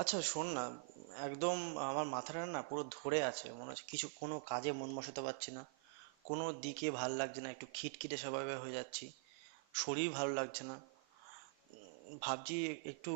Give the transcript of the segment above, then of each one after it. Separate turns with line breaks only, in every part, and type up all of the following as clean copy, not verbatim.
আচ্ছা শোন না। একদম। আমার মাথাটা না পুরো ধরে আছে, মনে হচ্ছে কিছু কোনো কাজে মন বসাতে পারছি না, কোনো দিকে ভাল লাগছে না, একটু খিটখিটে স্বভাবের হয়ে যাচ্ছি, শরীর ভালো লাগছে না। ভাবছি একটু,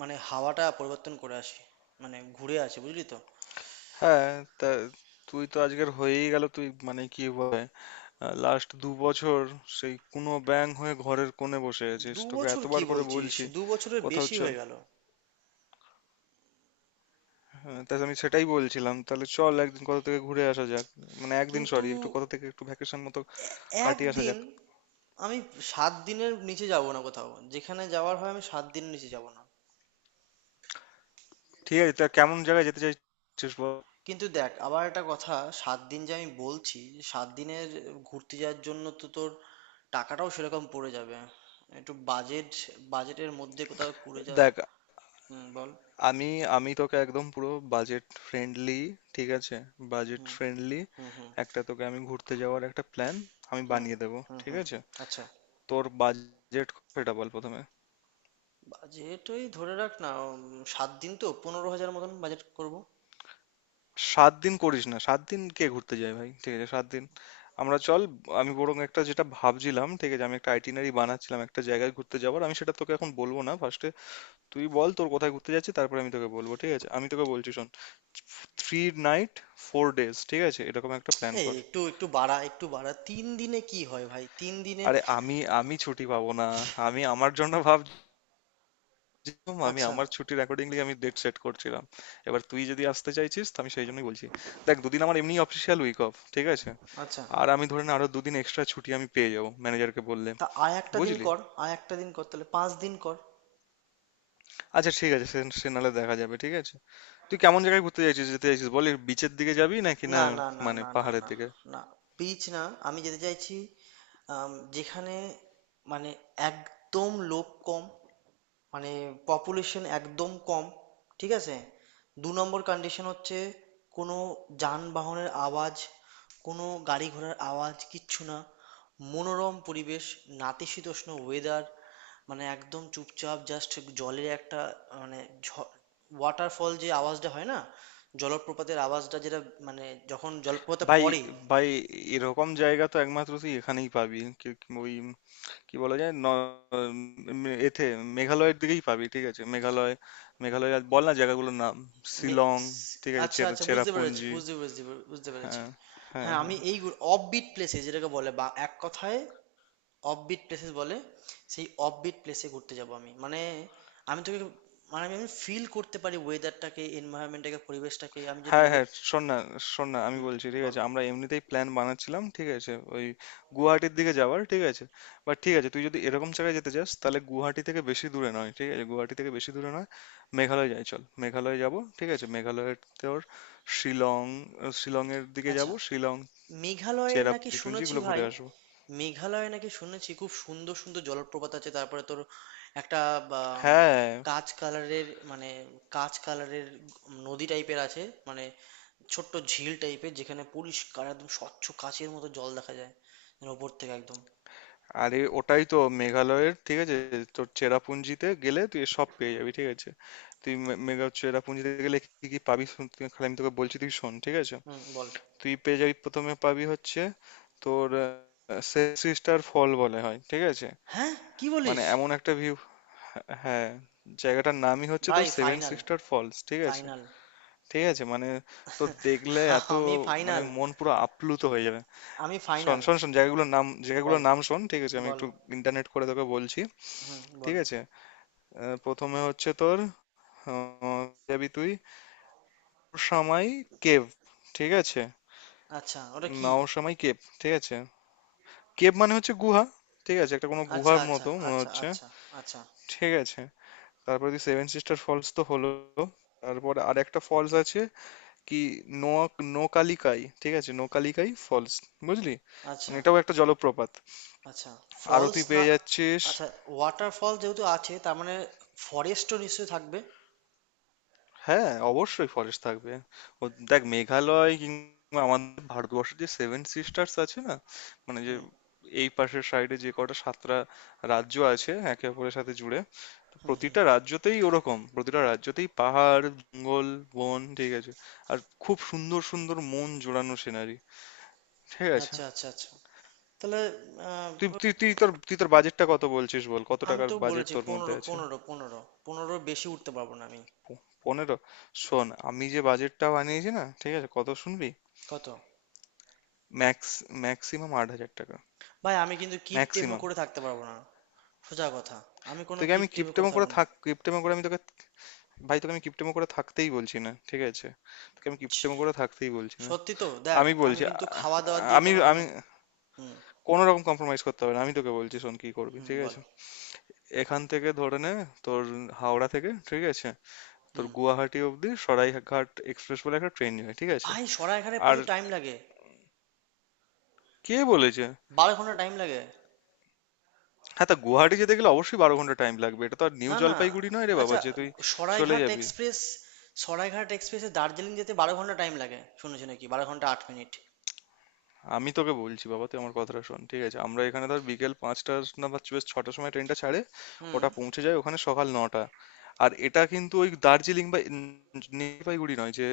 মানে হাওয়াটা পরিবর্তন করে আসি, মানে ঘুরে আসি, বুঝলি তো।
হ্যাঁ, তা তুই তো আজকের হয়েই গেল তুই মানে কি বলে লাস্ট 2 বছর সেই কুনো ব্যাঙ হয়ে ঘরের কোণে বসে আছিস,
দু
তোকে
বছর কি
এতবার করে
বলছিস,
বলছি
2 বছরের
কোথাও
বেশি
চল।
হয়ে গেল।
হ্যাঁ, তা আমি সেটাই বলছিলাম, তাহলে চল একদিন কোথা থেকে ঘুরে আসা যাক। মানে একদিন
কিন্তু
সরি একটু কোথা থেকে একটু ভ্যাকেশন মতো কাটিয়ে আসা
একদিন
যাক।
আমি 7 দিনের নিচে যাব না কোথাও, যেখানে যাওয়ার হয় আমি সাত দিনের নিচে যাব না।
ঠিক আছে, তা কেমন জায়গায় যেতে চাইছিস বল।
কিন্তু দেখ, আবার একটা কথা, 7 দিন যে আমি বলছি, যে 7 দিনের ঘুরতে যাওয়ার জন্য তো তোর টাকাটাও সেরকম পড়ে যাবে, একটু বাজেট, বাজেটের মধ্যে কোথাও করে যা।
দেখ,
হুম, বল।
আমি আমি তোকে একদম পুরো বাজেট ফ্রেন্ডলি, ঠিক আছে, budget
hmm
friendly
hmm. Hmm
একটা তোকে আমি ঘুরতে যাওয়ার একটা প্ল্যান আমি
হুম।
বানিয়ে দেবো,
হুম
ঠিক
হুম।
আছে।
আচ্ছা।
তোর বাজেট, সেটা বল প্রথমে।
বাজেট ওই ধরে রাখ না, সাত দিন তো 15,000 মতন বাজেট করব।
সাত দিন করিস না, 7 দিন কে ঘুরতে যায় ভাই, ঠিক আছে, সাত দিন আমরা চল, আমি বরং একটা যেটা ভাবছিলাম ঠিক আছে, আমি একটা আইটিনারি বানাচ্ছিলাম একটা জায়গায় ঘুরতে যাওয়ার, আমি সেটা তোকে এখন বলবো না ফার্স্টে, তুই বল তোর কোথায় ঘুরতে যাচ্ছিস, তারপরে আমি তোকে বলবো, ঠিক আছে আমি তোকে বলছি শোন। থ্রি নাইট ফোর ডেজ, ঠিক আছে, এরকম একটা প্ল্যান
এই
কর।
একটু একটু বাড়া, একটু বাড়া, 3 দিনে কি হয় ভাই, 3 দিনে।
আরে আমি আমি ছুটি পাবো না, আমি আমার জন্য ভাব, যেরকম আমি
আচ্ছা।
আমার ছুটির অ্যাকর্ডিংলি আমি ডেট সেট করছিলাম, এবার তুই যদি আসতে চাইছিস তো আমি সেই জন্যই বলছি। দেখ, 2 দিন আমার এমনি অফিসিয়াল উইক অফ, ঠিক আছে।
আচ্ছা,
আর আমি ধরে না আরো 2 দিন এক্সট্রা ছুটি আমি পেয়ে যাবো ম্যানেজারকে বললে,
তা আর একটা দিন
বুঝলি।
কর, আর একটা দিন কর, তাহলে 5 দিন কর।
আচ্ছা ঠিক আছে, সে সে নাহলে দেখা যাবে ঠিক আছে। তুই কেমন জায়গায় ঘুরতে চাইছিস, যেতে চাইছিস বলি, বিচের দিকে যাবি নাকি না,
না, না, না,
মানে
না, না,
পাহাড়ের
না।
দিকে।
না, বিচ না। আমি যেতে চাইছি যেখানে, মানে একদম লোক কম, মানে পপুলেশন একদম কম। ঠিক আছে, 2 নম্বর কন্ডিশন হচ্ছে কোনো যানবাহনের আওয়াজ, কোনো গাড়ি ঘোড়ার আওয়াজ কিচ্ছু না, মনোরম পরিবেশ, নাতিশীতোষ্ণ ওয়েদার, মানে একদম চুপচাপ, জাস্ট জলের একটা, মানে ওয়াটারফল যে আওয়াজটা হয় না, জলপ্রপাতের আওয়াজটা, যেটা মানে যখন জলপ্রপাতে
ভাই
পড়ে।
ভাই এরকম জায়গা তো একমাত্র তুই এখানেই পাবি, কি- ওই কি বলা যায় ন উম, এতে মেঘালয়ের দিকেই পাবি, ঠিক আছে, মেঘালয়, মেঘালয়। আর বল না জায়গাগুলোর নাম, শিলং,
মিক্স।
ঠিক আছে,
আচ্ছা
চেরা
আচ্ছা, বুঝতে পেরেছি,
চেরাপুঞ্জি
বুঝতে পেরেছি, বুঝতে পেরেছি।
হ্যাঁ, হ্যাঁ
হ্যাঁ, আমি
হ্যাঁ
এই অফবিট প্লেসে, যেটাকে বলে বা এক কথায় অফবিট প্লেসেস বলে, সেই অফবিট প্লেসে ঘুরতে যাব আমি। মানে আমি তোকে, মানে আমি ফিল করতে পারি ওয়েদারটাকে, এনভায়রনমেন্টটাকে, পরিবেশটাকে, আমি যেন
হ্যাঁ
নিজের।
হ্যাঁ শোন না, আমি
হুম,
বলছি ঠিক
বল।
আছে, আমরা এমনিতেই প্ল্যান বানাচ্ছিলাম, ঠিক আছে, ওই গুয়াহাটির দিকে যাওয়ার, ঠিক আছে। বাট ঠিক আছে, তুই যদি এরকম জায়গায় যেতে চাস তাহলে গুয়াহাটি থেকে বেশি দূরে নয়, ঠিক আছে, গুয়াহাটি থেকে বেশি দূরে নয় মেঘালয়, যাই চল মেঘালয় যাব। ঠিক আছে মেঘালয়ের, তোর শিলং, শিলংয়ের দিকে
আচ্ছা,
যাব, শিলং,
মেঘালয়ে নাকি
চেরাপুঞ্জি টুঞ্জি
শুনেছি
এগুলো ঘুরে
ভাই।
আসবো।
মেঘালয়ে নাকি শুনেছি খুব সুন্দর সুন্দর জলপ্রপাত আছে, তারপরে তোর একটা বা, উম,
হ্যাঁ,
কাঁচ কালারের, মানে কাঁচ কালারের নদী টাইপের আছে, মানে ছোট্ট ঝিল টাইপের, যেখানে পরিষ্কার একদম স্বচ্ছ কাঁচের মতো জল দেখা যায়, মানে ওপর থেকে একদম।
আরে ওটাই তো মেঘালয়ের, ঠিক আছে, তোর চেরাপুঞ্জিতে গেলে তুই সব পেয়ে যাবি, ঠিক আছে। তুই মে- মেঘা চেরাপুঞ্জিতে গেলে কি কি পাবি শুন খালি আমি তোকে বলছি তুই শোন, ঠিক আছে।
হুম, বল।
তুই পেয়ে যাবি প্রথমে, পাবি হচ্ছে তোর সিস্টার ফল বলে হয়, ঠিক আছে।
হ্যাঁ, কি
মানে
বলিস।
এমন একটা ভিউ, হ্যাঁ, হ্যাঁ, জায়গাটার নামই হচ্ছে
ভাই
তোর সেভেন
ফাইনাল,
সিস্টার ফলস, ঠিক আছে।
ফাইনাল।
ঠিক আছে মানে, তোর দেখলে এত,
আমি
মানে
ফাইনাল।
মন পুরো আপ্লুত হয়ে যাবে।
আমি
শোন
ফাইনাল।
শোন শোন জায়গাগুলোর নাম
বল,
জায়গাগুলোর নাম শোন, ঠিক আছে আমি
বল।
একটু ইন্টারনেট করে তোকে বলছি,
হুম,
ঠিক
বল।
আছে। প্রথমে হচ্ছে তোর, আহ, যাবি তুই নওশামাই কেভ, ঠিক আছে,
আচ্ছা, ওটা কি।
নওশামাই কেভ, ঠিক আছে, কেভ মানে হচ্ছে গুহা, ঠিক আছে, একটা কোনো
আচ্ছা,
গুহার
আচ্ছা,
মতো মনে
আচ্ছা,
হচ্ছে,
আচ্ছা। আচ্ছা।
ঠিক আছে। তারপরে তুই সেভেন সিস্টার ফলস তো হলো, তারপরে আর একটা ফলস আছে, কি, নোয়া নোকালিকাই, ঠিক আছে নোকালিকাই ফলস, বুঝলি,
আচ্ছা।
মানে এটাও একটা জলপ্রপাত।
আচ্ছা,
আরো
ফলস
তুই
না।
পেয়ে যাচ্ছিস।
আচ্ছা, ওয়াটারফল যেহেতু আছে তার মানে ফরেস্টও নিশ্চয়ই থাকবে।
হ্যাঁ, অবশ্যই ফরেস্ট থাকবে। ও দেখ, মেঘালয় কিংবা আমাদের ভারতবর্ষের যে সেভেন সিস্টার্স আছে না? মানে যে
হুম।
এই পাশের সাইডে যে কটা 7টা রাজ্য আছে একে অপরের সাথে জুড়ে, তো প্রতিটা রাজ্যতেই ওরকম, প্রতিটা রাজ্যতেই পাহাড়, জঙ্গল, বন, ঠিক আছে। আর খুব সুন্দর সুন্দর মন জোড়ানো সিনারি, ঠিক আছে।
আচ্ছা আচ্ছা আচ্ছা। তাহলে আহ,
তুই তুই তুই তোর তুই তোর বাজেটটা কত বলছিস বল? কত
আমি
টাকার
তো
বাজেট
বলেছি
তোর মধ্যে
পনেরো,
আছে?
পনেরো, পনেরো, পনেরোর বেশি উঠতে পারবো না আমি।
পনেরো? শোন, আমি যে বাজেটটা বানিয়েছি না, ঠিক আছে? কত শুনবি?
কত?
ম্যাক্স, ম্যাক্সিমাম 8,000 টাকা,
ভাই, আমি কিন্তু কিপটেমে
ম্যাক্সিমাম।
করে থাকতে পারবো না, সোজা কথা, আমি কোনো
তোকে আমি
কিপটেমে করে
কিপটেমো করে
থাকবো না।
থাক, কিপটেমো করে আমি তোকে, ভাই তোকে আমি কিপটেমো করে থাকতেই বলছি না, ঠিক আছে, তোকে আমি
ছি,
কিপটেমো করে থাকতেই বলছি না।
সত্যি তো। দেখ,
আমি
আমি
বলছি আ-
কিন্তু খাওয়া দাওয়া দিয়ে
আমি
কোনো রকম।
আমি
হুম।
কোনো রকম কম্প্রোমাইজ করতে হবে না, আমি তোকে বলছি শোন কি করবি,
হুম,
ঠিক
বল।
আছে। এখান থেকে ধরে নে, তোর হাওড়া থেকে, ঠিক আছে, তোর
হুম।
গুয়াহাটি অবধি সরাইঘাট এক্সপ্রেস বলে একটা ট্রেন যায়, ঠিক আছে।
ভাই, সরা এখানে
আর
প্রচুর টাইম লাগে,
কে বলেছে?
12 ঘন্টা টাইম লাগে।
হ্যাঁ, তা গুয়াহাটি যেতে গেলে অবশ্যই 12 ঘন্টা টাইম লাগবে, এটা তো আর নিউ
না না।
জলপাইগুড়ি নয় রে বাবা
আচ্ছা।
যে তুই চলে
সরাইঘাট
যাবি।
এক্সপ্রেস, সরাইঘাট এক্সপ্রেসে দার্জিলিং যেতে 12 ঘন্টা টাইম লাগে শুনেছি নাকি 12 ঘন্টা 8 মিনিট।
আমি তোকে বলছি বাবা, তুই আমার কথাটা শোন ঠিক আছে, আমরা এখানে ধর বিকেল 5টা না, বা বেশ 6টার সময় ট্রেনটা ছাড়ে,
হুম।
ওটা পৌঁছে যায় ওখানে সকাল 9টা, আর এটা কিন্তু ওই দার্জিলিং বা জলপাইগুড়ি নয় যে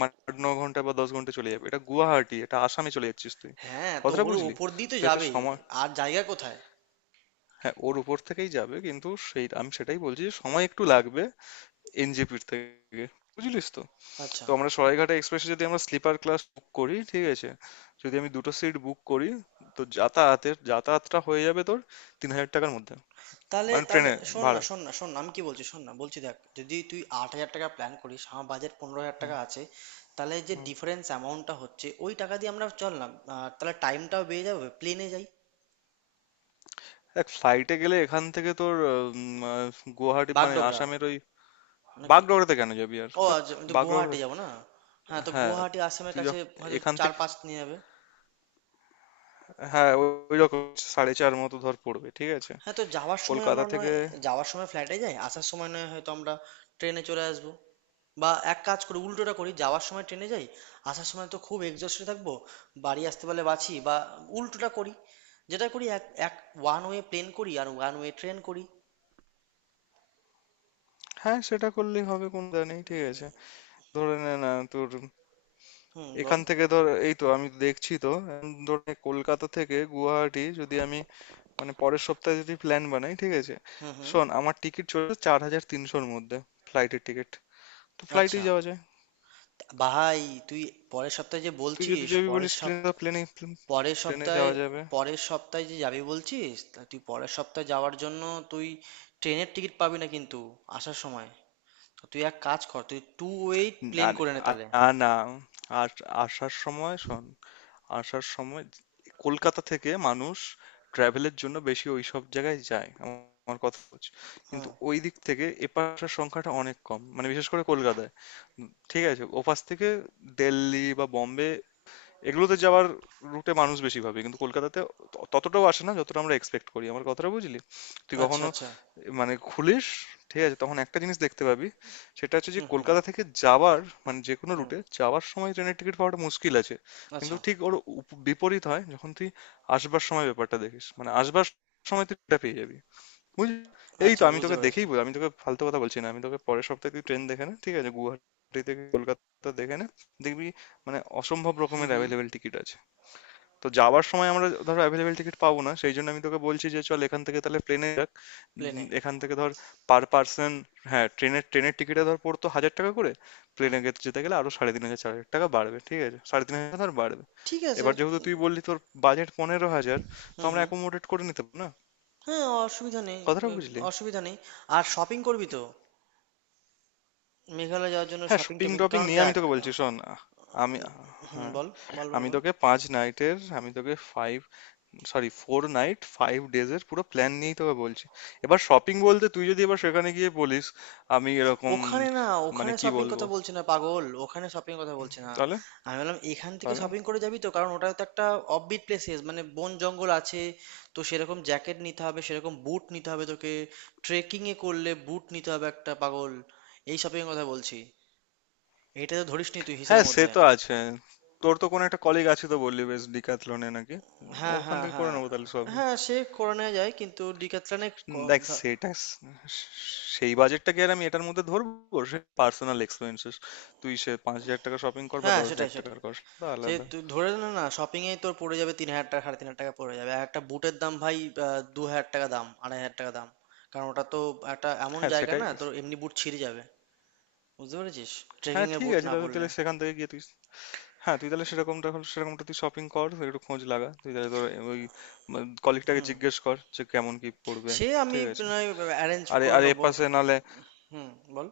মানে 8-9 ঘন্টা বা 10 ঘন্টা চলে যাবে, এটা গুয়াহাটি, এটা আসামে চলে যাচ্ছিস তুই,
হ্যাঁ, তো
কথাটা
ওর
বুঝলি।
ওপর দিয়ে তো
তো এতে
যাবেই,
সময়,
আর জায়গা কোথায়।
হ্যাঁ ওর উপর থেকেই যাবে কিন্তু সেই আমি সেটাই বলছি যে সময় একটু লাগবে NJP-র থেকে, বুঝলিস তো।
আচ্ছা।
তো আমরা সরাইঘাটা এক্সপ্রেসে যদি আমরা স্লিপার ক্লাস বুক করি, ঠিক আছে, যদি আমি 2টো সিট বুক করি, তো যাতায়াতের, যাতায়াতটা হয়ে যাবে তোর 3,000 টাকার মধ্যে,
তাহলে,
মানে
তাহলে
ট্রেনে
শোন না
ভাড়া।
শোন না শোন না, আমি কি বলছি শোন না, বলছি দেখ যদি তুই 8,000 টাকা প্ল্যান করিস, আমার বাজেট 15,000
হুম,
টাকা আছে, তাহলে যে
হুম,
ডিফারেন্স অ্যামাউন্টটা হচ্ছে ওই টাকা দিয়ে আমরা চল না। তাহলে টাইমটাও বেড়ে যাবে, প্লেনে যাই।
এক ফ্লাইটে গেলে এখান থেকে তোর, উম, আহ, গুয়াহাটি মানে
বাগডোগরা
আসামের ওই,
নাকি?
বাগডোগরাতে কেন যাবি আর
ও
তো,
আচ্ছা, আমি তো
বাগডোগরা।
গুয়াহাটি যাবো না। হ্যাঁ, তো
হ্যাঁ,
গুয়াহাটি আসামের
তুই
কাছে।
যখন
হয়তো
এখান
চার
থেকে,
পাঁচ নিয়ে যাবে।
হ্যাঁ ওই রকম 4.5 মতো ধর পড়বে, ঠিক আছে,
হ্যাঁ, তো যাওয়ার সময় আমরা
কলকাতা
নয়,
থেকে।
যাওয়ার সময় ফ্লাইটে যাই, আসার সময় নয় হয়তো আমরা ট্রেনে চলে আসবো। বা এক কাজ করি, উল্টোটা করি, যাওয়ার সময় ট্রেনে যাই, আসার সময় তো খুব এক্সস্টে থাকবো, বাড়ি আসতে পারলে বাঁচি। বা উল্টোটা করি, যেটা করি, এক এক ওয়ান ওয়ে প্লেন করি আর ওয়ান ওয়ে ট্রেন করি।
হ্যাঁ সেটা করলেই হবে, কোনো দা নেই, ঠিক আছে। ধরে নে না তোর,
হুম, বল।
এখান থেকে ধর এই তো আমি দেখছি তো এখন ধর, কলকাতা থেকে গুয়াহাটি যদি আমি মানে পরের সপ্তাহে যদি প্ল্যান বানাই, ঠিক আছে।
হুম হুম।
শোন, আমার টিকিট চলে 4,300-র মধ্যে, ফ্লাইটের টিকিট, তো
আচ্ছা।
ফ্লাইটেই যাওয়া যায়।
ভাই তুই পরের সপ্তাহে যে
তুই যদি
বলছিস,
যাবি
পরের
বলিস,
সপ্তাহে,
প্লেনে প্লেনে
পরের
প্লেনে
সপ্তাহে,
যাওয়া যাবে।
পরের সপ্তাহে যে যাবি বলছিস, তা তুই পরের সপ্তাহে যাওয়ার জন্য তুই ট্রেনের টিকিট পাবি না কিন্তু আসার সময়। তো তুই এক কাজ কর, তুই টু ওয়েট প্লেন
আর
করে নে
আর-
তাহলে।
না না আর আসার সময় শোন, আসার সময় কলকাতা থেকে মানুষ ট্রাভেলের জন্য বেশি ওইসব জায়গায় যায়, আমার কথা হচ্ছে, কিন্তু
হুম।
ওই দিক থেকে এপার আসার সংখ্যাটা অনেক কম, মানে বিশেষ করে কলকাতায়, ঠিক আছে। ওপাশ থেকে দিল্লি বা বোম্বে এগুলোতে যাওয়ার রুটে মানুষ বেশি ভাবে, কিন্তু কলকাতাতে ততটাও আসে না যতটা আমরা এক্সপেক্ট করি, আমার কথাটা বুঝলি। তুই
আচ্ছা
কখনো
আচ্ছা।
মানে খুলিস, ঠিক আছে, তখন একটা জিনিস দেখতে পাবি, সেটা হচ্ছে যে
হুম হুম
কলকাতা থেকে যাওয়ার মানে যে কোনো
হুম।
রুটে যাওয়ার সময় ট্রেনের টিকিট পাওয়াটা মুশকিল আছে, কিন্তু
আচ্ছা
ঠিক ওর বিপরীত হয় যখন তুই আসবার সময় ব্যাপারটা দেখিস, মানে আসবার সময় তুই এটা পেয়ে যাবি, বুঝলি। এই তো
আচ্ছা,
আমি
বুঝতে
তোকে
পেরেছি।
দেখেই বল, আমি তোকে ফালতু কথা বলছি না, আমি তোকে পরের সপ্তাহে তুই ট্রেন দেখে নে, ঠিক আছে, গুয়াহাটি থেকে কলকাতা দেখে নে, দেখবি মানে অসম্ভব
হুম
রকমের
হুম।
অ্যাভেলেবেল টিকিট আছে। তো যাওয়ার সময় আমরা ধর অ্যাভেলেবেল টিকিট পাবো না, সেই জন্য আমি তোকে বলছি যে চল এখান থেকে তাহলে প্লেনে যাক।
প্লেনে।
এখান থেকে ধর পার পার্সন, হ্যাঁ ট্রেনের ট্রেনের টিকিটে ধর পড়তো হাজার টাকা করে,
হুম।
প্লেনে যেতে গেলে আরো 3,500 4,000 টাকা বাড়বে, ঠিক আছে, 3,500 ধর বাড়বে।
ঠিক আছে।
এবার যেহেতু তুই বললি তোর বাজেট 15,000, তো
হুম
আমরা
হুম।
অ্যাকোমোডেট করে নিতে পারবো না,
হ্যাঁ, অসুবিধা নেই,
কথাটা
ব-,
বুঝলি।
অসুবিধা নেই। আর শপিং করবি তো, মেঘালয় যাওয়ার জন্য
হ্যাঁ,
শপিং
শপিং
টপিং,
টপিং
কারণ
নিয়ে আমি
দেখ।
তোকে বলছি শোন, আমি,
হুম,
হ্যাঁ,
বল। বল বল
আমি
বল।
তোকে পাঁচ নাইটের, আমি তোকে five, sorry, four night five ডেজের পুরো প্ল্যান নিয়েই তোকে বলছি। এবার শপিং বলতে তুই যদি এবার সেখানে গিয়ে বলিস আমি এরকম,
ওখানে না,
মানে
ওখানে
কি
শপিং
বলবো
কথা বলছি না পাগল, ওখানে শপিং কথা বলছি না।
তাহলে,
আমি বললাম এখান থেকে
তাহলে।
শপিং করে যাবি তো, কারণ ওটা তো একটা অফবিট প্লেসেস, মানে বন জঙ্গল আছে, তো সেরকম জ্যাকেট নিতে হবে, সেরকম বুট নিতে হবে তোকে, ট্রেকিং এ করলে বুট নিতে হবে একটা পাগল, এই শপিং কথা বলছি, এটা তো ধরিসনি তুই
হ্যাঁ
হিসাবের
সে
মধ্যে।
তো আছে, তোর তো কোনো একটা কলিগ আছে তো বললি, বেশ ডিক্যাথলনে নাকি, উম,
হ্যাঁ
ওখান
হ্যাঁ
থেকে করে
হ্যাঁ।
নেবো তাহলে সব।
হ্যাঁ, সে করে নেওয়া যায় কিন্তু ডিক্যাথলনে।
হুম, দেখ সেটা সেই বাজেটটা কি আর আমি এটার মধ্যে ধরবো, সে পার্সোনাল এক্সপেন্সেস, তুই সে 5,000 টাকা শপিং কর বা
হ্যাঁ,
দশ হাজার
সেটাই সেটাই।
টাকার কর সেটা
সে
আলাদা।
তুই ধরে নে না, শপিং এ তোর পড়ে যাবে 3,000 টাকা, 3,500 টাকা পড়ে যাবে, আর একটা বুটের দাম ভাই 2,000 টাকা দাম, 2,500 টাকা দাম, কারণ ওটা তো একটা এমন
হ্যাঁ
জায়গা
সেটাই,
না তোর এমনি বুট ছিঁড়ে যাবে, বুঝতে পেরেছিস,
হ্যাঁ
ট্রেকিং এর
ঠিক
বুট
আছে,
না
তাহলে
পরলে।
তাহলে সেখান থেকে গিয়ে তুই, হ্যাঁ তুই তাহলে সেরকমটা হলে সেরকমটা তুই শপিং কর, তুই একটু খোঁজ লাগা, তুই তাহলে তোর ওই কলিগটাকে
হুম,
জিজ্ঞেস কর যে কেমন কি পড়বে,
সে আমি
ঠিক আছে।
অ্যারেঞ্জ
আরে
করে
আরে
নেবো একটু।
এপাশে নালে,
হুম, বল।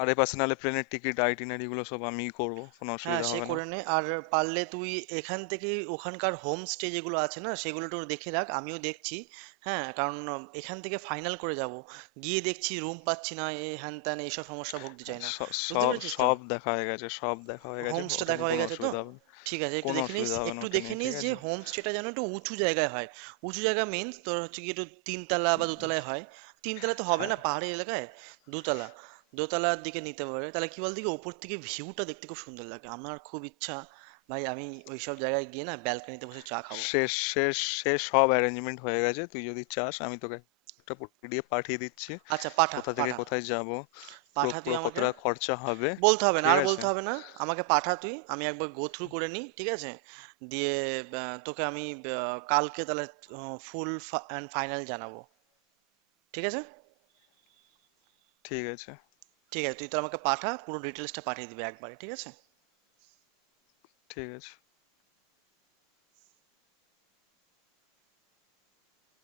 আর এপাশে নালে প্লেনের টিকিট আইটিনারি গুলো সব আমিই করব, কোনো
হ্যাঁ,
অসুবিধা
সে
হবে না।
করে নে। আর পারলে তুই এখান থেকেই ওখানকার হোমস্টে যেগুলো আছে না সেগুলো একটু দেখে রাখ, আমিও দেখছি। হ্যাঁ, কারণ এখান থেকে ফাইনাল করে যাব, গিয়ে দেখছি রুম পাচ্ছি না, এ হ্যান ত্যান এইসব সমস্যা ভুগতে
হ্যাঁ,
চাই না। বুঝতে
সব
পেরেছিস তো,
সব দেখা হয়ে গেছে, সব দেখা হয়ে গেছে,
হোমস্টে
ওটা
দেখা
নিয়ে
হয়ে
কোনো
গেছে তো।
অসুবিধা হবে না।
ঠিক আছে, একটু
কোনো
দেখে নিস,
অসুবিধা হবে না
একটু
ওটা
দেখে
নিয়ে,
নিস
ঠিক
যে
আছে।
হোমস্টেটা যেন একটু উঁচু জায়গায় হয়। উঁচু জায়গা মিন্স তোর হচ্ছে কি, একটু তিনতলা বা দোতলায় হয়, তিনতলা তো হবে
হ্যাঁ
না পাহাড়ি এলাকায়, দোতলা, দোতলার দিকে নিতে পারে তাহলে, কি বল দিকে, ওপর থেকে ভিউটা দেখতে খুব সুন্দর লাগে, আমার খুব ইচ্ছা ভাই, আমি ওইসব জায়গায় গিয়ে না ব্যালকনিতে বসে চা খাবো।
শেষ শেষ শেষ সব অ্যারেঞ্জমেন্ট হয়ে গেছে, তুই যদি চাস আমি তোকে একটা PDF পাঠিয়ে দিচ্ছি,
আচ্ছা, পাঠা
কোথা থেকে
পাঠা।
কোথায় যাব, পুরো
পাঠা, তুই
পুরো
আমাকে
কতটা খরচা হবে,
বলতে হবে না,
ঠিক
আর
আছে,
বলতে হবে না, আমাকে পাঠা তুই, আমি একবার গো থ্রু করে নিই, ঠিক আছে, দিয়ে তোকে আমি কালকে তাহলে ফুল অ্যান্ড ফাইনাল জানাবো, ঠিক আছে।
ঠিক আছে,
ঠিক আছে, তুই তো আমাকে পাঠা, পুরো ডিটেলসটা পাঠিয়ে দিবি একবারে, ঠিক আছে।
ঠিক আছে।